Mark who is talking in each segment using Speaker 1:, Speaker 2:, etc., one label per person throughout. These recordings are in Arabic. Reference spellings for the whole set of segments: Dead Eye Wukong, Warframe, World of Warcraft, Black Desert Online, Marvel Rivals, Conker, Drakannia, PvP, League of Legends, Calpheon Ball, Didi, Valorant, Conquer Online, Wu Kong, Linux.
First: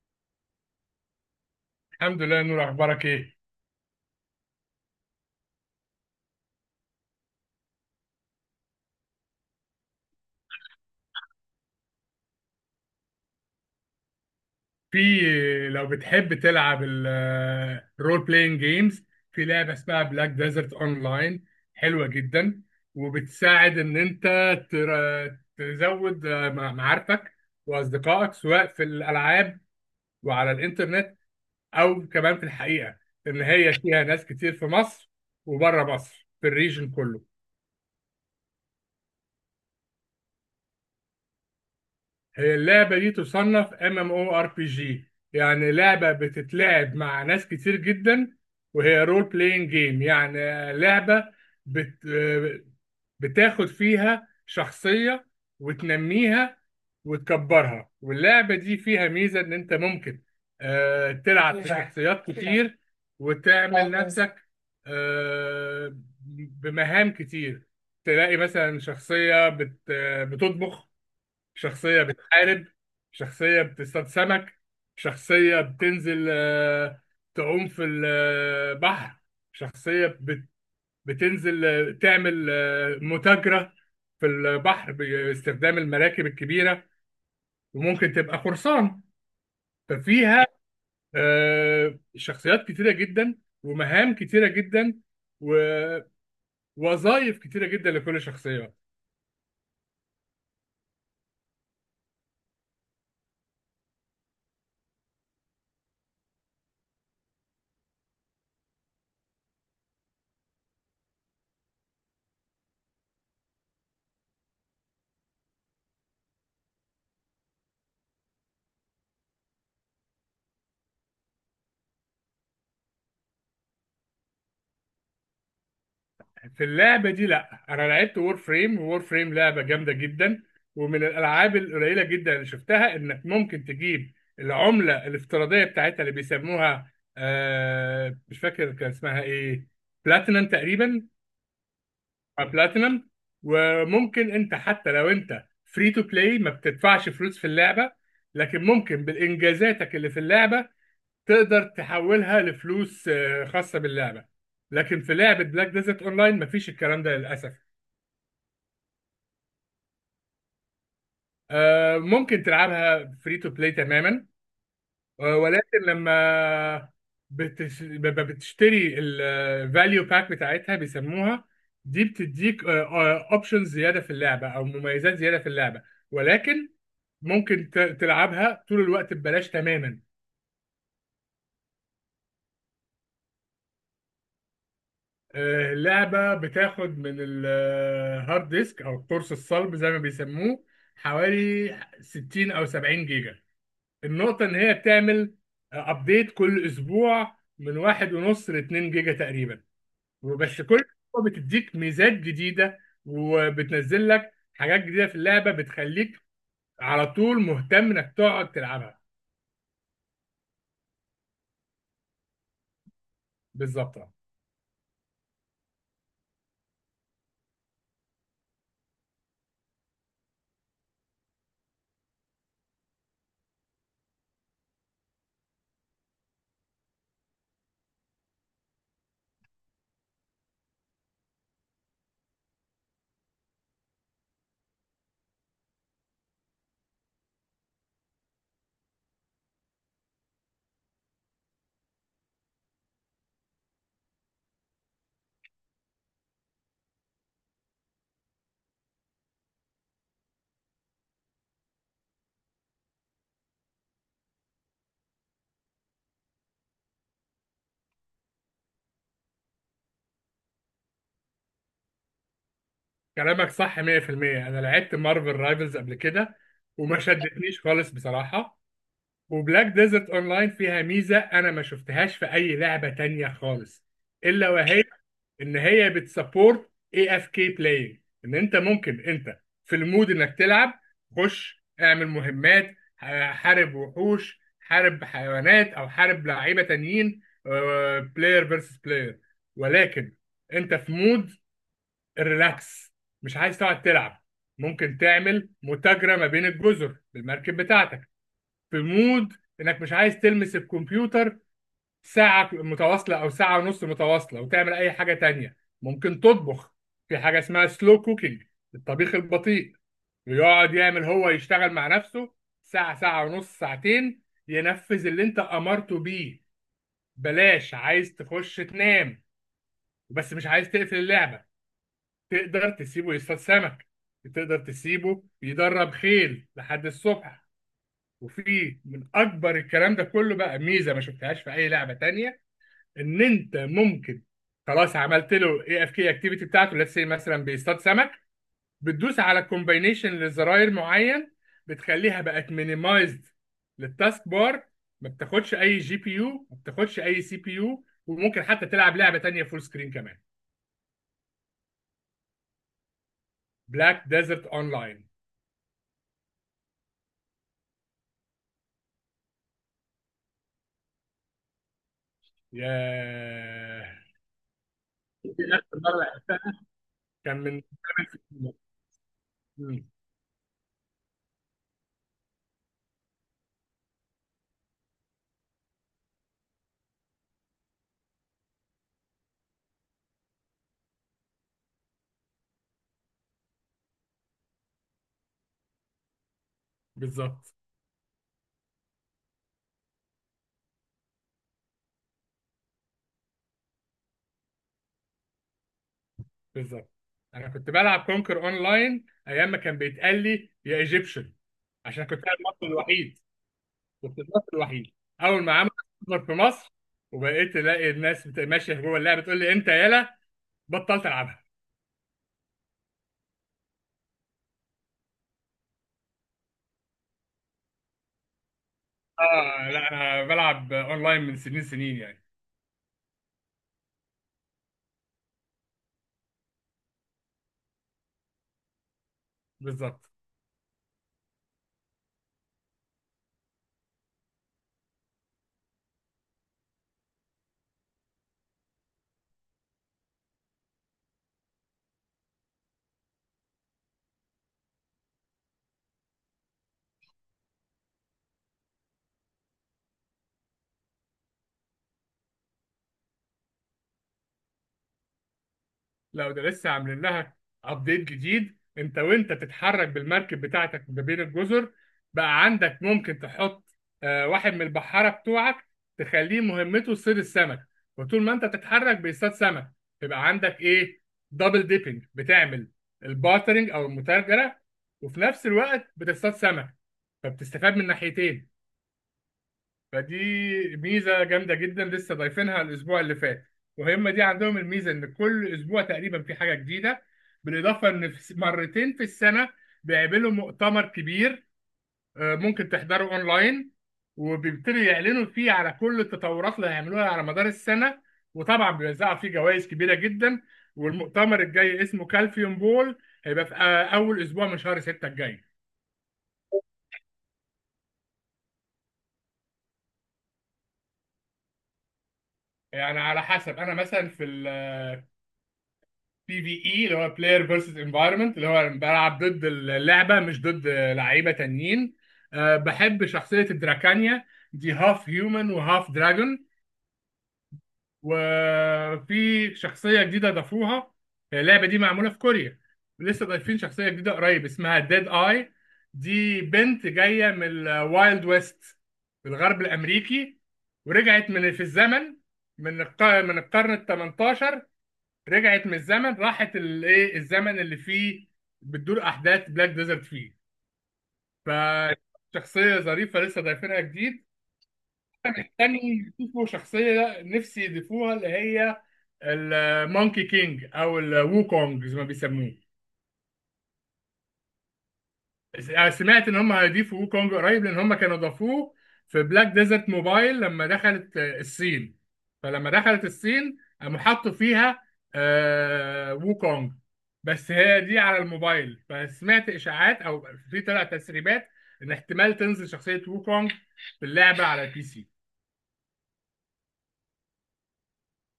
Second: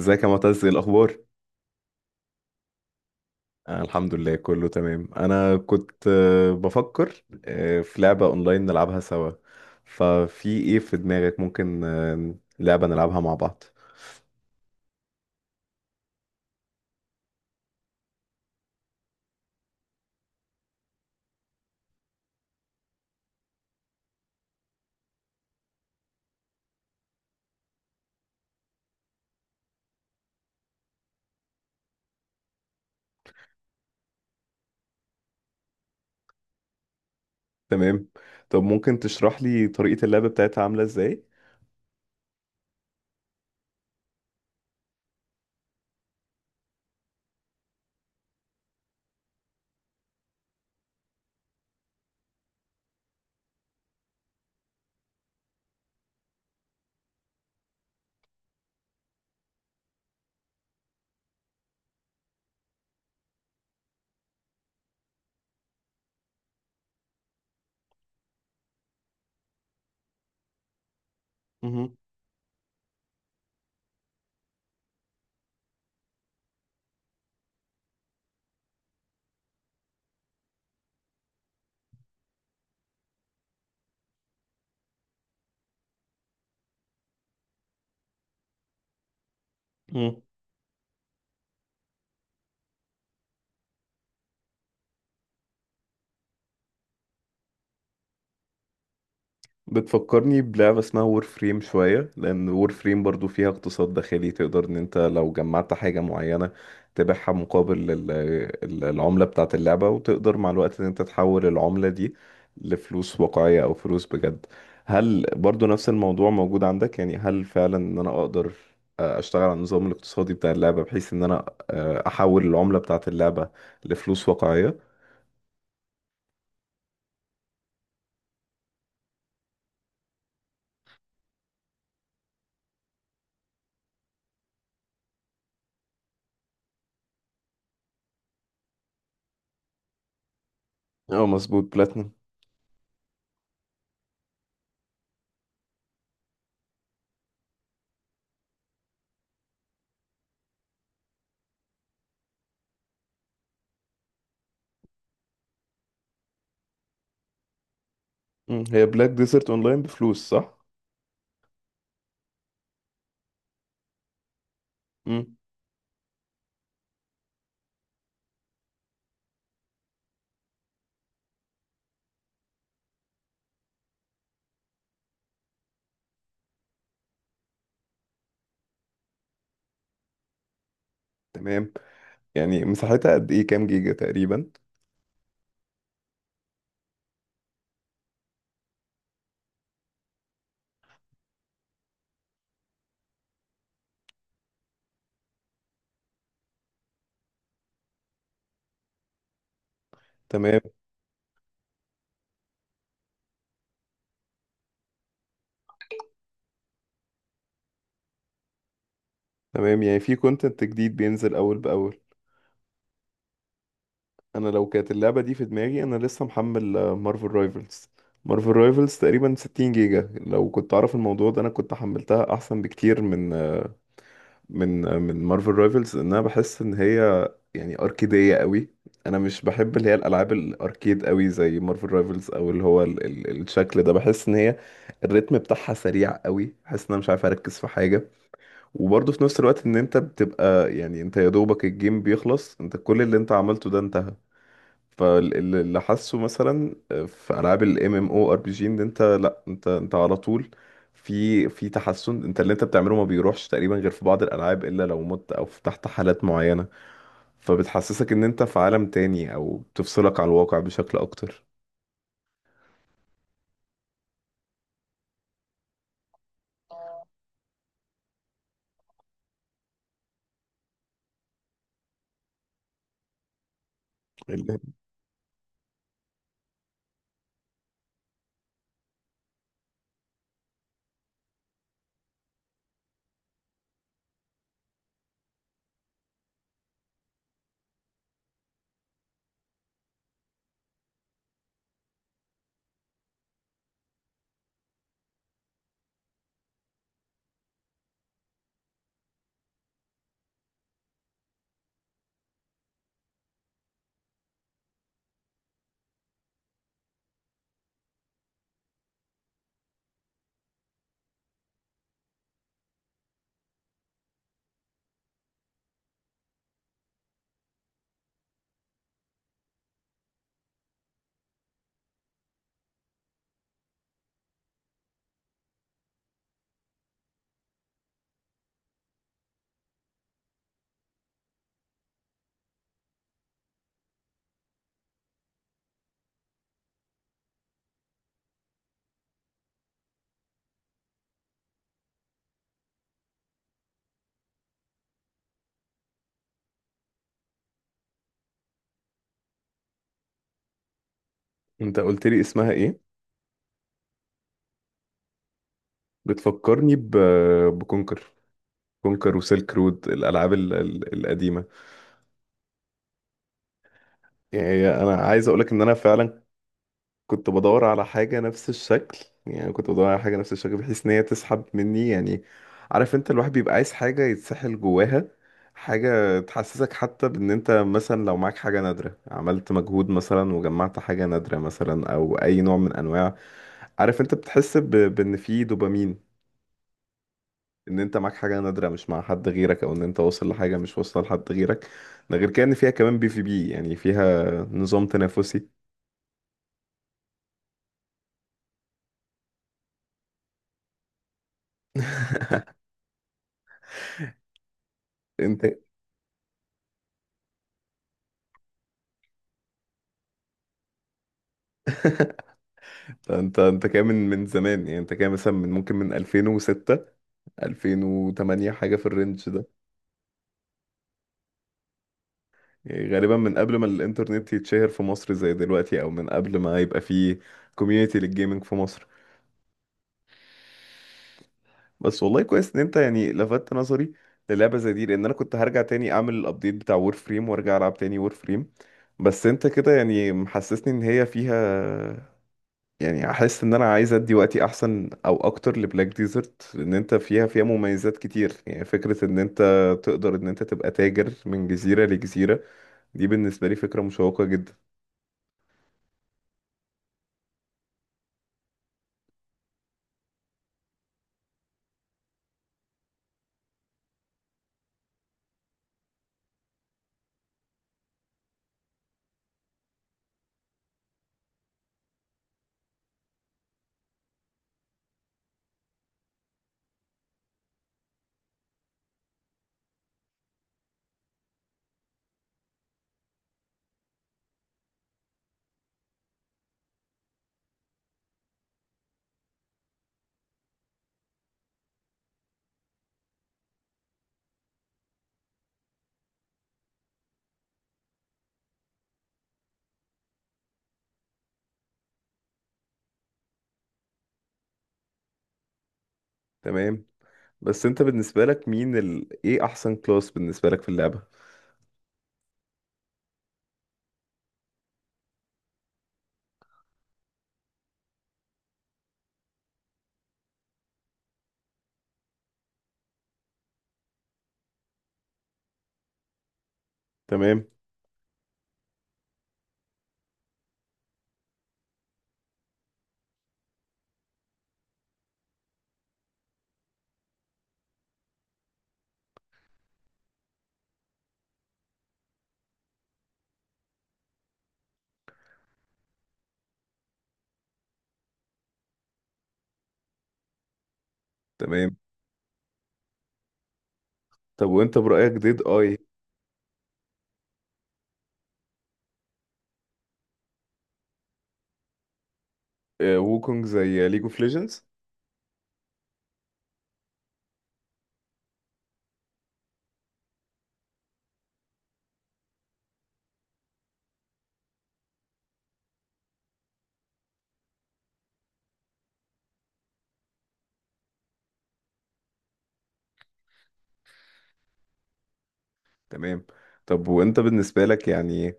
Speaker 1: ازيك يا معتز؟ ايه الاخبار؟
Speaker 2: الحمد لله يا نور، اخبارك ايه؟
Speaker 1: آه، الحمد لله كله تمام. انا كنت بفكر في لعبة اونلاين نلعبها سوا. ففي ايه في دماغك؟ ممكن لعبة نلعبها مع بعض؟
Speaker 2: في، لو بتحب تلعب الرول بلاينج جيمز في لعبه اسمها بلاك ديزرت اونلاين. حلوه جدا وبتساعد ان انت تزود معارفك واصدقائك سواء في الالعاب وعلى الانترنت او كمان في الحقيقه ان هي فيها ناس كتير في مصر وبره مصر في الريجن كله.
Speaker 1: تمام. طب ممكن تشرح لي طريقة اللعبة بتاعتها عاملة ازاي؟
Speaker 2: هي اللعبة دي تصنف ام ام او ار بي جي، يعني لعبة بتتلعب مع ناس كتير جدا، وهي رول بلاينج جيم، يعني لعبة بت... بتاخد فيها شخصية وتنميها وتكبرها. واللعبة دي فيها ميزة ان انت ممكن تلعب في شخصيات كتير وتعمل نفسك آه، بمهام كتير. تلاقي مثلا شخصية بتطبخ، شخصية بتحارب، شخصية بتصطاد سمك، شخصية بتنزل تعوم في البحر، شخصية بتنزل تعمل متاجرة في البحر باستخدام المراكب الكبيرة، وممكن تبقى قرصان.
Speaker 1: مهم.
Speaker 2: ففيها شخصيات كتيرة جدا، ومهام كتيرة جدا، ووظائف كتيرة جدا لكل شخصية.
Speaker 1: بتفكرني بلعبة اسمها وور فريم شوية، لأن وور فريم برضو فيها اقتصاد داخلي، تقدر إن أنت لو جمعت حاجة معينة تبيعها مقابل العملة بتاعة اللعبة، وتقدر مع الوقت إن أنت تحول العملة دي لفلوس واقعية أو فلوس بجد. هل برضو نفس الموضوع موجود عندك؟ يعني هل فعلا إن أنا أقدر أشتغل على النظام الاقتصادي بتاع اللعبة بحيث إن أنا أحول العملة بتاعة اللعبة لفلوس واقعية؟
Speaker 2: في اللعبة دي، لا، أنا لعبت وور فريم. وور فريم لعبة جامدة جدا، ومن الألعاب القليلة جدا اللي شفتها إنك ممكن تجيب العملة الافتراضية بتاعتها اللي بيسموها، مش فاكر كان اسمها إيه، بلاتينم تقريبا،
Speaker 1: اه، مظبوط، بلاتنم.
Speaker 2: أو بلاتينم. وممكن أنت حتى لو أنت فري تو بلاي، ما بتدفعش فلوس في اللعبة، لكن ممكن بالإنجازاتك اللي في اللعبة تقدر تحولها لفلوس خاصة باللعبة. لكن في لعبة بلاك ديزرت أونلاين مفيش الكلام ده للأسف.
Speaker 1: هي بلاك ديزرت اونلاين بفلوس صح؟
Speaker 2: ممكن تلعبها فري تو بلاي تماما.
Speaker 1: مم.
Speaker 2: ولكن لما بتشتري الفاليو باك بتاعتها بيسموها، دي بتديك اوبشنز زياده في اللعبه او مميزات زياده في اللعبه. ولكن ممكن تلعبها طول الوقت ببلاش تماما.
Speaker 1: تمام، يعني مساحتها قد ايه؟ كام جيجا تقريبا؟
Speaker 2: اللعبه بتاخد من الهارد ديسك او القرص الصلب زي ما بيسموه حوالي 60 او 70 جيجا. النقطة إن هي بتعمل أبديت كل أسبوع من واحد ونص لاتنين جيجا تقريبا،
Speaker 1: تمام،
Speaker 2: وبس كل أسبوع بتديك ميزات جديدة وبتنزل لك حاجات جديدة في اللعبة بتخليك على طول مهتم إنك تقعد تلعبها.
Speaker 1: تمام. يعني في كونتنت جديد بينزل اول باول.
Speaker 2: بالظبط، أه.
Speaker 1: انا لو كانت اللعبه دي في دماغي، انا لسه محمل مارفل رايفلز. مارفل رايفلز تقريبا 60 جيجا. لو كنت اعرف الموضوع ده انا كنت حملتها احسن بكتير من من مارفل رايفلز. ان انا بحس ان هي يعني اركيديه قوي. انا مش بحب اللي هي الالعاب الاركيد قوي زي مارفل رايفلز، او اللي هو ال الشكل ده. بحس ان هي الريتم بتاعها سريع قوي، بحس ان انا مش عارف اركز في حاجه. وبرضه في نفس الوقت ان انت بتبقى يعني انت يا دوبك الجيم بيخلص، انت كل اللي انت عملته ده انتهى. فاللي حاسه مثلا في العاب الام ام او ار بي جي، ان انت، لا، انت على طول في تحسن. انت اللي انت بتعمله ما بيروحش تقريبا، غير في بعض الالعاب الا لو مت او فتحت حالات معينة. فبتحسسك ان انت في عالم تاني او بتفصلك عن الواقع بشكل اكتر.
Speaker 2: كلامك صح 100%. أنا لعبت مارفل رايفلز قبل كده وما شدتنيش خالص بصراحة. وبلاك ديزرت أونلاين فيها ميزة أنا ما شفتهاش في أي لعبة تانية خالص، إلا
Speaker 1: ال-
Speaker 2: وهي ان هي بتسبورت اي اف كي بلاينج. ان انت ممكن انت في المود انك تلعب، خش اعمل مهمات، حارب وحوش، حارب حيوانات، او حارب لعيبه تانيين، بلاير فيرسس بلاير. ولكن انت في مود الريلاكس، مش عايز تقعد تلعب، ممكن تعمل متاجرة ما بين الجزر بالمركب بتاعتك. في مود انك مش عايز تلمس الكمبيوتر ساعة متواصلة أو ساعة ونص متواصلة وتعمل أي حاجة تانية، ممكن تطبخ. في حاجة اسمها سلو كوكينج، الطبيخ البطيء، ويقعد يعمل، هو يشتغل مع نفسه ساعة، ساعة ونص، ساعتين، ينفذ اللي انت أمرته بيه. بلاش، عايز تخش تنام بس مش عايز تقفل اللعبة، تقدر تسيبه يصطاد سمك، تقدر تسيبه يدرب خيل لحد الصبح. وفي من أكبر الكلام ده كله بقى ميزة ما شفتهاش في أي لعبة تانية، ان انت ممكن، خلاص عملت له اي اف كي اكتيفيتي بتاعته، ليتس سي مثلا بيصطاد سمك، بتدوس على كومباينيشن لزراير معين، بتخليها بقت مينيمايزد للتاسك بار، ما بتاخدش اي جي بي يو، ما بتاخدش اي سي بي يو، وممكن حتى تلعب لعبه تانيه فول سكرين كمان.
Speaker 1: انت قلت لي اسمها ايه؟
Speaker 2: بلاك ديزرت اونلاين.
Speaker 1: بتفكرني بكونكر. كونكر وسيلك رود، الالعاب القديمة.
Speaker 2: ياه،
Speaker 1: يعني انا عايز
Speaker 2: دي
Speaker 1: اقولك ان انا
Speaker 2: آخر مرة
Speaker 1: فعلا
Speaker 2: لعبتها
Speaker 1: كنت
Speaker 2: كان من
Speaker 1: بدور على
Speaker 2: ثمان
Speaker 1: حاجه نفس
Speaker 2: سنين.
Speaker 1: الشكل. يعني كنت
Speaker 2: مم.
Speaker 1: بدور على حاجه نفس الشكل بحيث ان هي تسحب مني. يعني عارف انت، الواحد بيبقى عايز حاجه يتسحل جواها، حاجه تحسسك حتى بان انت مثلا لو معاك حاجه نادره، عملت مجهود مثلا وجمعت حاجه نادره مثلا او اي نوع من انواع. عارف انت، بتحس بان في دوبامين،
Speaker 2: بالظبط
Speaker 1: ان انت معاك حاجه نادره مش مع حد غيرك، او ان انت واصل لحاجه مش واصله لحد غيرك. ده غير كده ان فيها كمان بي في بي، يعني فيها نظام تنافسي.
Speaker 2: بالظبط. انا كنت بلعب كونكر اونلاين ايام ما كان بيتقال لي يا ايجيبشن عشان كنت انا المصري الوحيد. كنت المصري الوحيد. اول
Speaker 1: انت
Speaker 2: ما عملت سيرفر في مصر وبقيت الاقي الناس ماشيه جوه اللعبه تقول لي انت يالا، بطلت العبها.
Speaker 1: انت كام من زمان؟ يعني انت كام مثلا، من ممكن من 2006، 2008، حاجه في الرينج ده؟
Speaker 2: اه لا، انا بلعب اونلاين من سنين سنين يعني.
Speaker 1: يعني غالبا من قبل ما الانترنت يتشهر في مصر زي دلوقتي، او من قبل ما يبقى فيه كوميونتي للجيمنج في مصر.
Speaker 2: بالظبط.
Speaker 1: بس والله كويس ان انت يعني لفتت نظري للعبه زي دي، لان انا كنت هرجع تاني اعمل الابديت بتاع وور فريم وارجع العب تاني وور فريم. بس انت كده يعني محسسني ان هي فيها، يعني احس ان انا عايز ادي وقتي احسن او اكتر لبلاك ديزرت، لان انت فيها مميزات كتير. يعني فكرة ان انت تقدر ان انت تبقى تاجر من جزيرة لجزيرة، دي بالنسبة لي فكرة مشوقة جدا.
Speaker 2: لو ده لسه عاملين لها ابديت جديد، انت وانت بتتحرك بالمركب بتاعتك ما بين الجزر، بقى عندك ممكن تحط واحد من البحارة بتوعك تخليه مهمته صيد السمك، وطول ما انت بتتحرك بيصطاد سمك، يبقى عندك ايه، دبل ديبنج بتعمل البارترنج او المتاجرة، وفي نفس الوقت بتصطاد سمك، فبتستفاد من ناحيتين. فدي ميزه جامده جدا لسه ضايفينها الاسبوع اللي فات. وهم دي عندهم الميزه ان كل اسبوع تقريبا في حاجه جديده. بالاضافه ان في مرتين في السنه بيعملوا مؤتمر كبير، ممكن تحضره اونلاين، وبيبتدوا يعلنوا فيه على كل التطورات اللي هيعملوها على مدار السنه، وطبعا بيوزعوا فيه جوائز كبيره جدا. والمؤتمر الجاي اسمه كالفيوم بول، هيبقى في اول اسبوع من شهر 6 الجاي.
Speaker 1: تمام. بس انت بالنسبة لك، مين ايه احسن كلاس بالنسبة لك في اللعبة؟
Speaker 2: يعني على حسب، انا مثلا في بي في اي اللي هو بلاير فيرسز انفايرمنت، اللي هو بلعب ضد اللعبه مش ضد لعيبه تانيين، أه بحب شخصيه الدراكانيا، دي هاف هيومن وهاف دراجون.
Speaker 1: تمام،
Speaker 2: وفي شخصيه جديده ضافوها، اللعبه دي معموله في كوريا، لسه ضايفين شخصيه جديده قريب اسمها ديد اي، دي بنت جايه من الوايلد ويست في الغرب الامريكي، ورجعت من في الزمن، من من القرن ال 18، رجعت من الزمن، راحت الايه الزمن اللي فيه بتدور احداث بلاك ديزرت فيه،
Speaker 1: تمام.
Speaker 2: فشخصيه ظريفه لسه ضايفينها جديد.
Speaker 1: طب وانت برأيك ديد اي؟
Speaker 2: تاني يضيفوا شخصيه، نفسي يضيفوها اللي هي المونكي كينج او الوو كونج زي ما بيسموه.
Speaker 1: ووكونج زي ليج اوف ليجندز؟
Speaker 2: سمعت ان هم هيضيفوا ووكونج قريب، لان هم كانوا ضافوه في بلاك ديزرت موبايل لما دخلت الصين. فلما دخلت الصين، قاموا حطوا فيها ووكونج، بس هي دي على الموبايل. فسمعت اشاعات او في طلع تسريبات ان احتمال تنزل شخصية ووكونج في اللعبة على البي سي.
Speaker 1: تمام. طب وانت بالنسبة لك يعني،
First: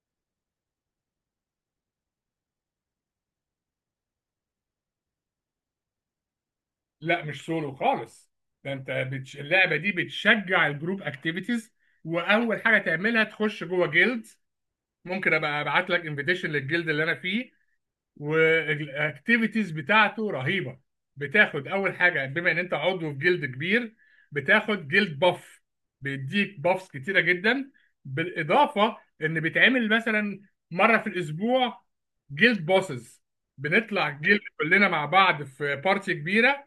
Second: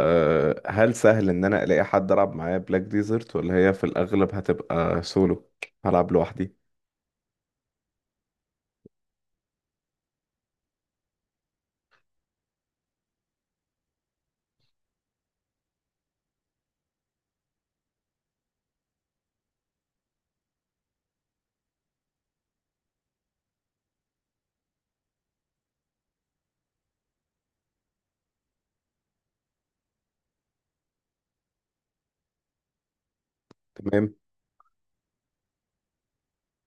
Speaker 1: هل سهل ان انا الاقي حد العب معاه بلاك ديزرت، ولا هي في الاغلب هتبقى سولو هلعب لوحدي؟
Speaker 2: لا مش سولو خالص، ده انت اللعبة دي بتشجع الجروب اكتيفيتيز. واول حاجة تعملها تخش جوه جيلد. ممكن ابقى ابعت لك انفيتيشن للجلد اللي انا فيه، والاكتيفيتيز بتاعته رهيبه. بتاخد اول حاجه، بما ان انت عضو في جلد كبير، بتاخد جلد باف، بيديك بافs كتيره جدا. بالاضافه ان بيتعمل مثلا مره في الاسبوع جلد بوسز، بنطلع
Speaker 1: تمام،
Speaker 2: جلد كلنا مع بعض في بارتي كبيره،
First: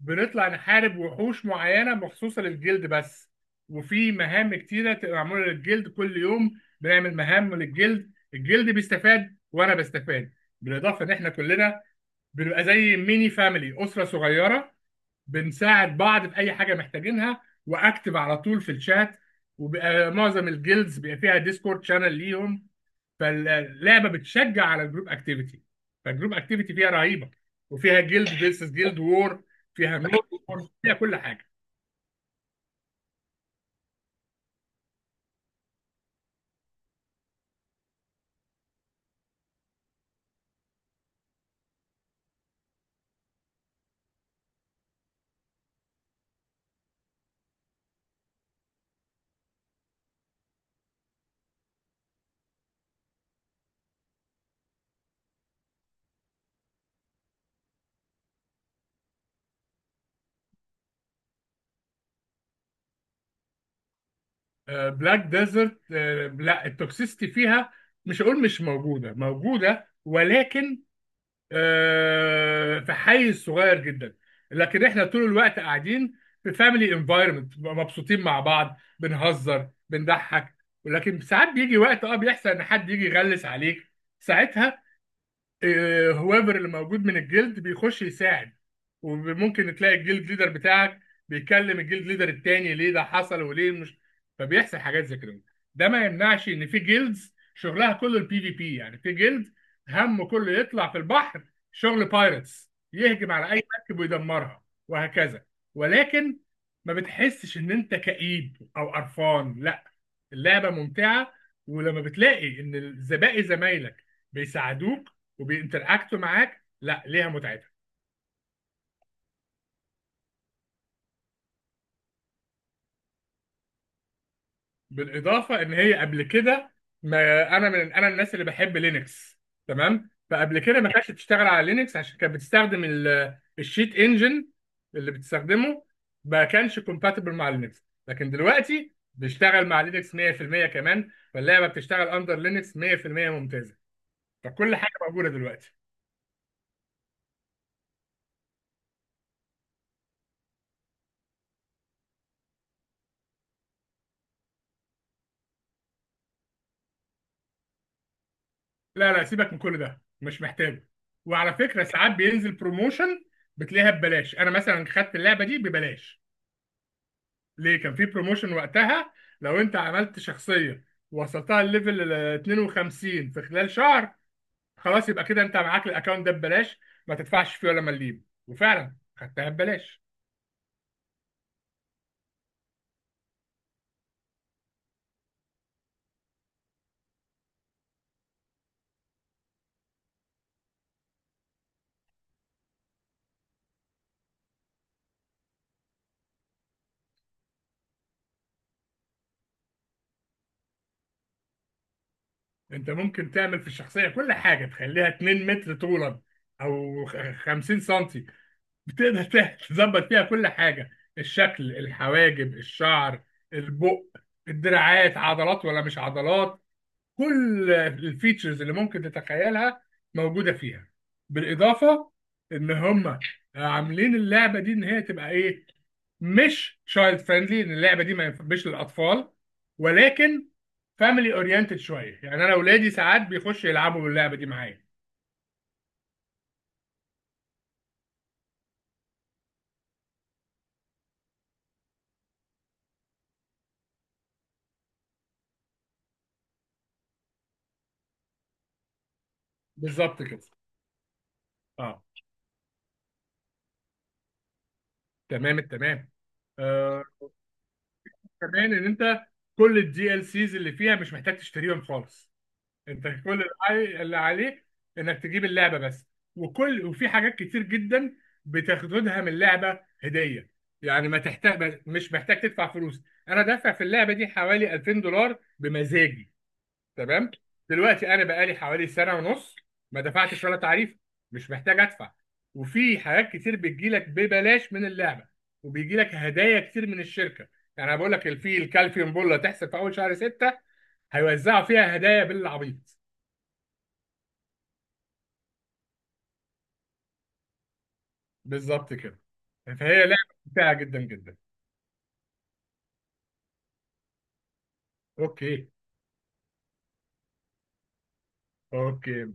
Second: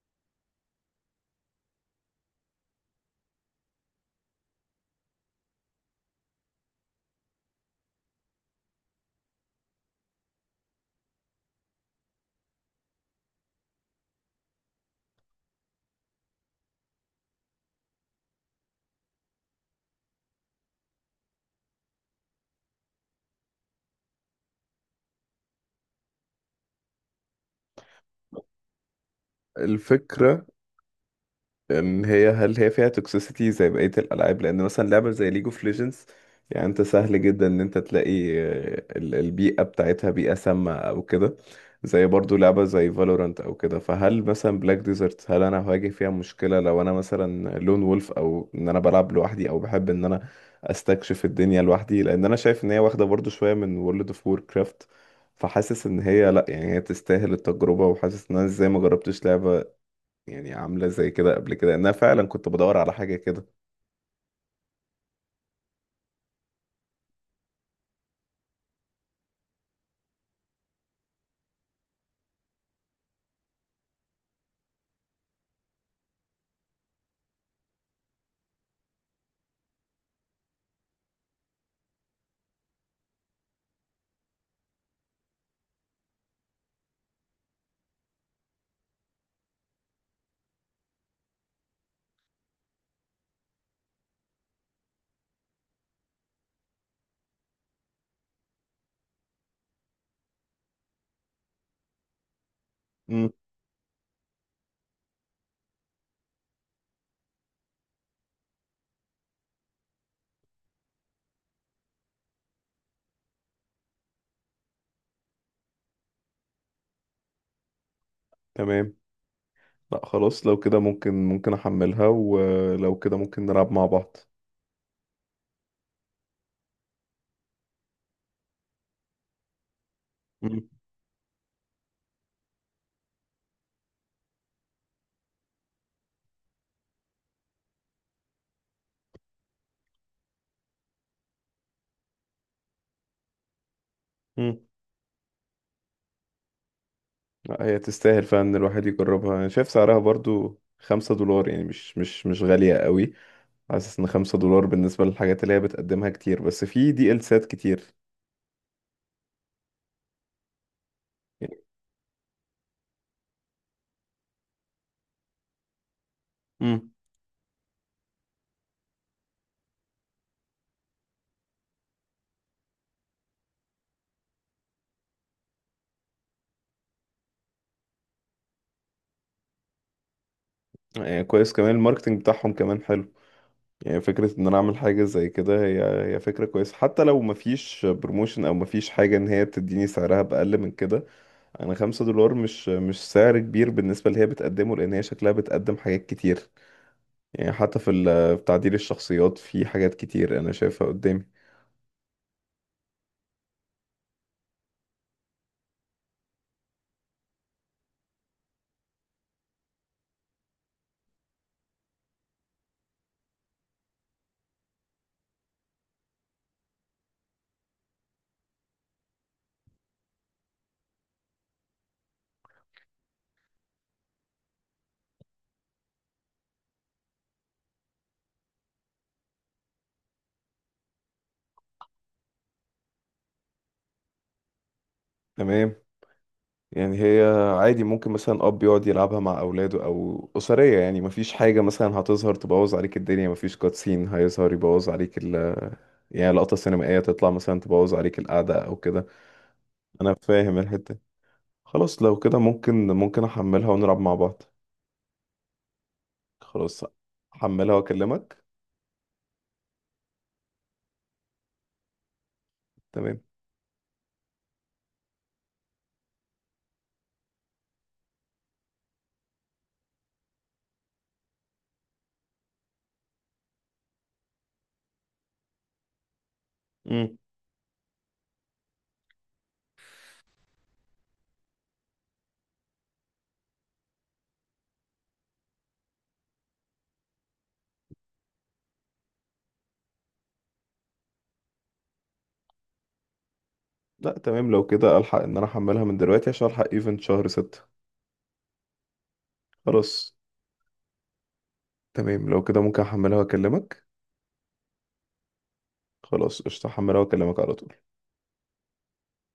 Speaker 2: بنطلع نحارب وحوش معينة مخصوصة للجلد بس. وفي مهام كتيرة تبقى معمولة للجلد، كل يوم بنعمل مهام للجلد، الجلد بيستفاد وأنا بستفاد. بالإضافة إن إحنا كلنا بنبقى زي ميني فاميلي، أسرة صغيرة، بنساعد بعض في أي حاجة محتاجينها، وأكتب على طول في الشات. وبقى معظم الجيلدز بيبقى فيها ديسكورد شانل ليهم. فاللعبه بتشجع على الجروب اكتيفيتي، فالجروب اكتيفيتي فيها رهيبه، وفيها جيلد فيرسس جيلد وور، فيها ميد
Speaker 1: الفكرة.
Speaker 2: وور، فيها كل حاجه.
Speaker 1: أم هي هل هي فيها توكسيسيتي زي بقية الألعاب، لأن مثلا لعبة زي ليج اوف ليجندز، يعني أنت سهل جدا إن أنت تلاقي البيئة بتاعتها بيئة سامة أو كده، زي برضو لعبة زي فالورانت أو كده. فهل مثلا بلاك ديزرت، هل أنا هواجه فيها مشكلة لو أنا مثلا لون وولف، أو إن أنا بلعب لوحدي، أو بحب إن أنا أستكشف الدنيا لوحدي؟ لأن أنا شايف إن هي واخدة برضو شوية من وورلد اوف وور كرافت، فحاسس إن هي لأ، يعني هي تستاهل التجربة. وحاسس إن أنا إزاي ما جربتش لعبة يعني عاملة زي كده قبل كده. انا فعلا كنت بدور على حاجة كده.
Speaker 2: بلاك ديزرت. لا التوكسيستي فيها، مش هقول مش موجوده، موجوده، ولكن في حيز صغير جدا. لكن احنا طول الوقت قاعدين في فاميلي انفايرمنت، مبسوطين مع بعض بنهزر بنضحك. ولكن ساعات بيجي وقت، اه، بيحصل ان حد يجي يغلس عليك، ساعتها هوافر اللي موجود من الجلد بيخش يساعد، وممكن تلاقي الجلد ليدر بتاعك بيكلم الجلد ليدر التاني ليه ده حصل وليه مش. فبيحصل حاجات زي كده. ده ما يمنعش ان في جيلدز شغلها كله البي في بي، يعني في جيلد همه كله يطلع في البحر شغل بايرتس،
Speaker 1: امم.
Speaker 2: يهجم على اي مركب ويدمرها، وهكذا. ولكن ما بتحسش ان انت كئيب او قرفان، لا، اللعبه ممتعه. ولما بتلاقي ان الزبائن زمايلك بيساعدوك وبينتراكتوا معاك، لا ليها متعتها.
Speaker 1: تمام. لا خلاص، لو كده ممكن احملها، ولو كده ممكن نلعب مع بعض.
Speaker 2: بالاضافه ان هي قبل كده، ما انا من الناس اللي بحب لينكس، تمام، فقبل
Speaker 1: امم،
Speaker 2: كده ما كانتش بتشتغل على لينكس عشان كانت بتستخدم الشيت انجن اللي بتستخدمه، ما كانش كومباتبل مع لينكس. لكن دلوقتي بيشتغل مع لينكس 100% كمان، فاللعبه بتشتغل اندر لينكس 100%، ممتازه،
Speaker 1: امم.
Speaker 2: فكل حاجه موجوده دلوقتي.
Speaker 1: لا، هي تستاهل فعلا ان الواحد يجربها، انا شايف سعرها برضو 5 دولار، يعني مش غالية قوي. حاسس ان 5 دولار بالنسبة للحاجات اللي هي بتقدمها كتير، بس في دي ال سات كتير
Speaker 2: لا، سيبك من كل ده، مش محتاجه. وعلى
Speaker 1: يعني.
Speaker 2: فكره ساعات بينزل بروموشن بتلاقيها ببلاش. انا مثلا خدت اللعبه دي ببلاش،
Speaker 1: امم.
Speaker 2: ليه كان في بروموشن وقتها. لو انت عملت شخصيه وصلتها الليفل ال 52 في خلال شهر، خلاص يبقى كده انت معاك الاكونت ده ببلاش، ما تدفعش فيه ولا مليم، وفعلا خدتها ببلاش.
Speaker 1: يعني كويس، كمان الماركتنج بتاعهم كمان حلو. يعني فكرة ان انا اعمل حاجة زي كده، هي فكرة كويسة، حتى لو مفيش بروموشن او مفيش حاجة ان هي تديني سعرها بأقل من كده. انا 5 دولار مش سعر كبير بالنسبة اللي هي بتقدمه، لان هي شكلها بتقدم حاجات كتير. يعني حتى في تعديل الشخصيات في حاجات كتير انا شايفها قدامي.
Speaker 2: انت ممكن تعمل في الشخصيه كل حاجه، تخليها 2 متر طولا او 50 سم. تظبط فيها كل حاجة، الشكل، الحواجب، الشعر، البق، الدراعات، عضلات ولا مش عضلات، كل الفيتشرز اللي ممكن تتخيلها موجودة فيها. بالإضافة إن هم عاملين اللعبة دي إن هي تبقى إيه، مش تشايلد فريندلي، إن اللعبة دي ما ينفعش للأطفال، ولكن فاميلي أورينتد شوية. يعني أنا أولادي ساعات بيخشوا يلعبوا باللعبة دي معايا.
Speaker 1: تمام. يعني هي عادي ممكن مثلا اب يقعد يلعبها مع اولاده او اسرية. يعني مفيش حاجة مثلا هتظهر تبوظ عليك الدنيا، مفيش كاتسين هيظهر يبوظ عليك يعني لقطة سينمائية تطلع مثلا تبوظ عليك القعدة أو كده. انا
Speaker 2: بالظبط كده.
Speaker 1: فاهم الحتة دي.
Speaker 2: أه،
Speaker 1: خلاص، لو كده ممكن احملها ونلعب مع بعض.
Speaker 2: تمام التمام.
Speaker 1: خلاص،
Speaker 2: آه.
Speaker 1: احملها واكلمك.
Speaker 2: كمان ان انت كل الدي ال سيز اللي فيها مش محتاج تشتريهم خالص، انت
Speaker 1: تمام.
Speaker 2: كل اللي اللي عليك انك تجيب اللعبه بس، وفي حاجات كتير جدا بتاخدها من اللعبه هديه. يعني ما تحتاج مش محتاج تدفع فلوس. انا دافع في اللعبه دي حوالي 2000 دولار بمزاجي.
Speaker 1: امم.
Speaker 2: تمام. دلوقتي انا بقالي حوالي سنه ونص ما دفعتش ولا تعريف، مش محتاج ادفع. وفي حاجات كتير بتجيلك ببلاش من اللعبه، وبيجيلك هدايا كتير من الشركه. يعني انا بقول لك، في الكالفيوم بول اللي هتحصل في اول شهر ستة، هيوزعوا فيها هدايا بالعبيط.
Speaker 1: لا، تمام، لو كده الحق ان انا احملها من دلوقتي عشان الحق ايفنت شهر 6.
Speaker 2: بالظبط كده. فهي
Speaker 1: خلاص.
Speaker 2: لعبه ممتعه جدا جدا.
Speaker 1: تمام، لو كده ممكن احملها واكلمك.
Speaker 2: اوكي.
Speaker 1: خلاص، قشطة، احملها واكلمك على طول.
Speaker 2: اوكي.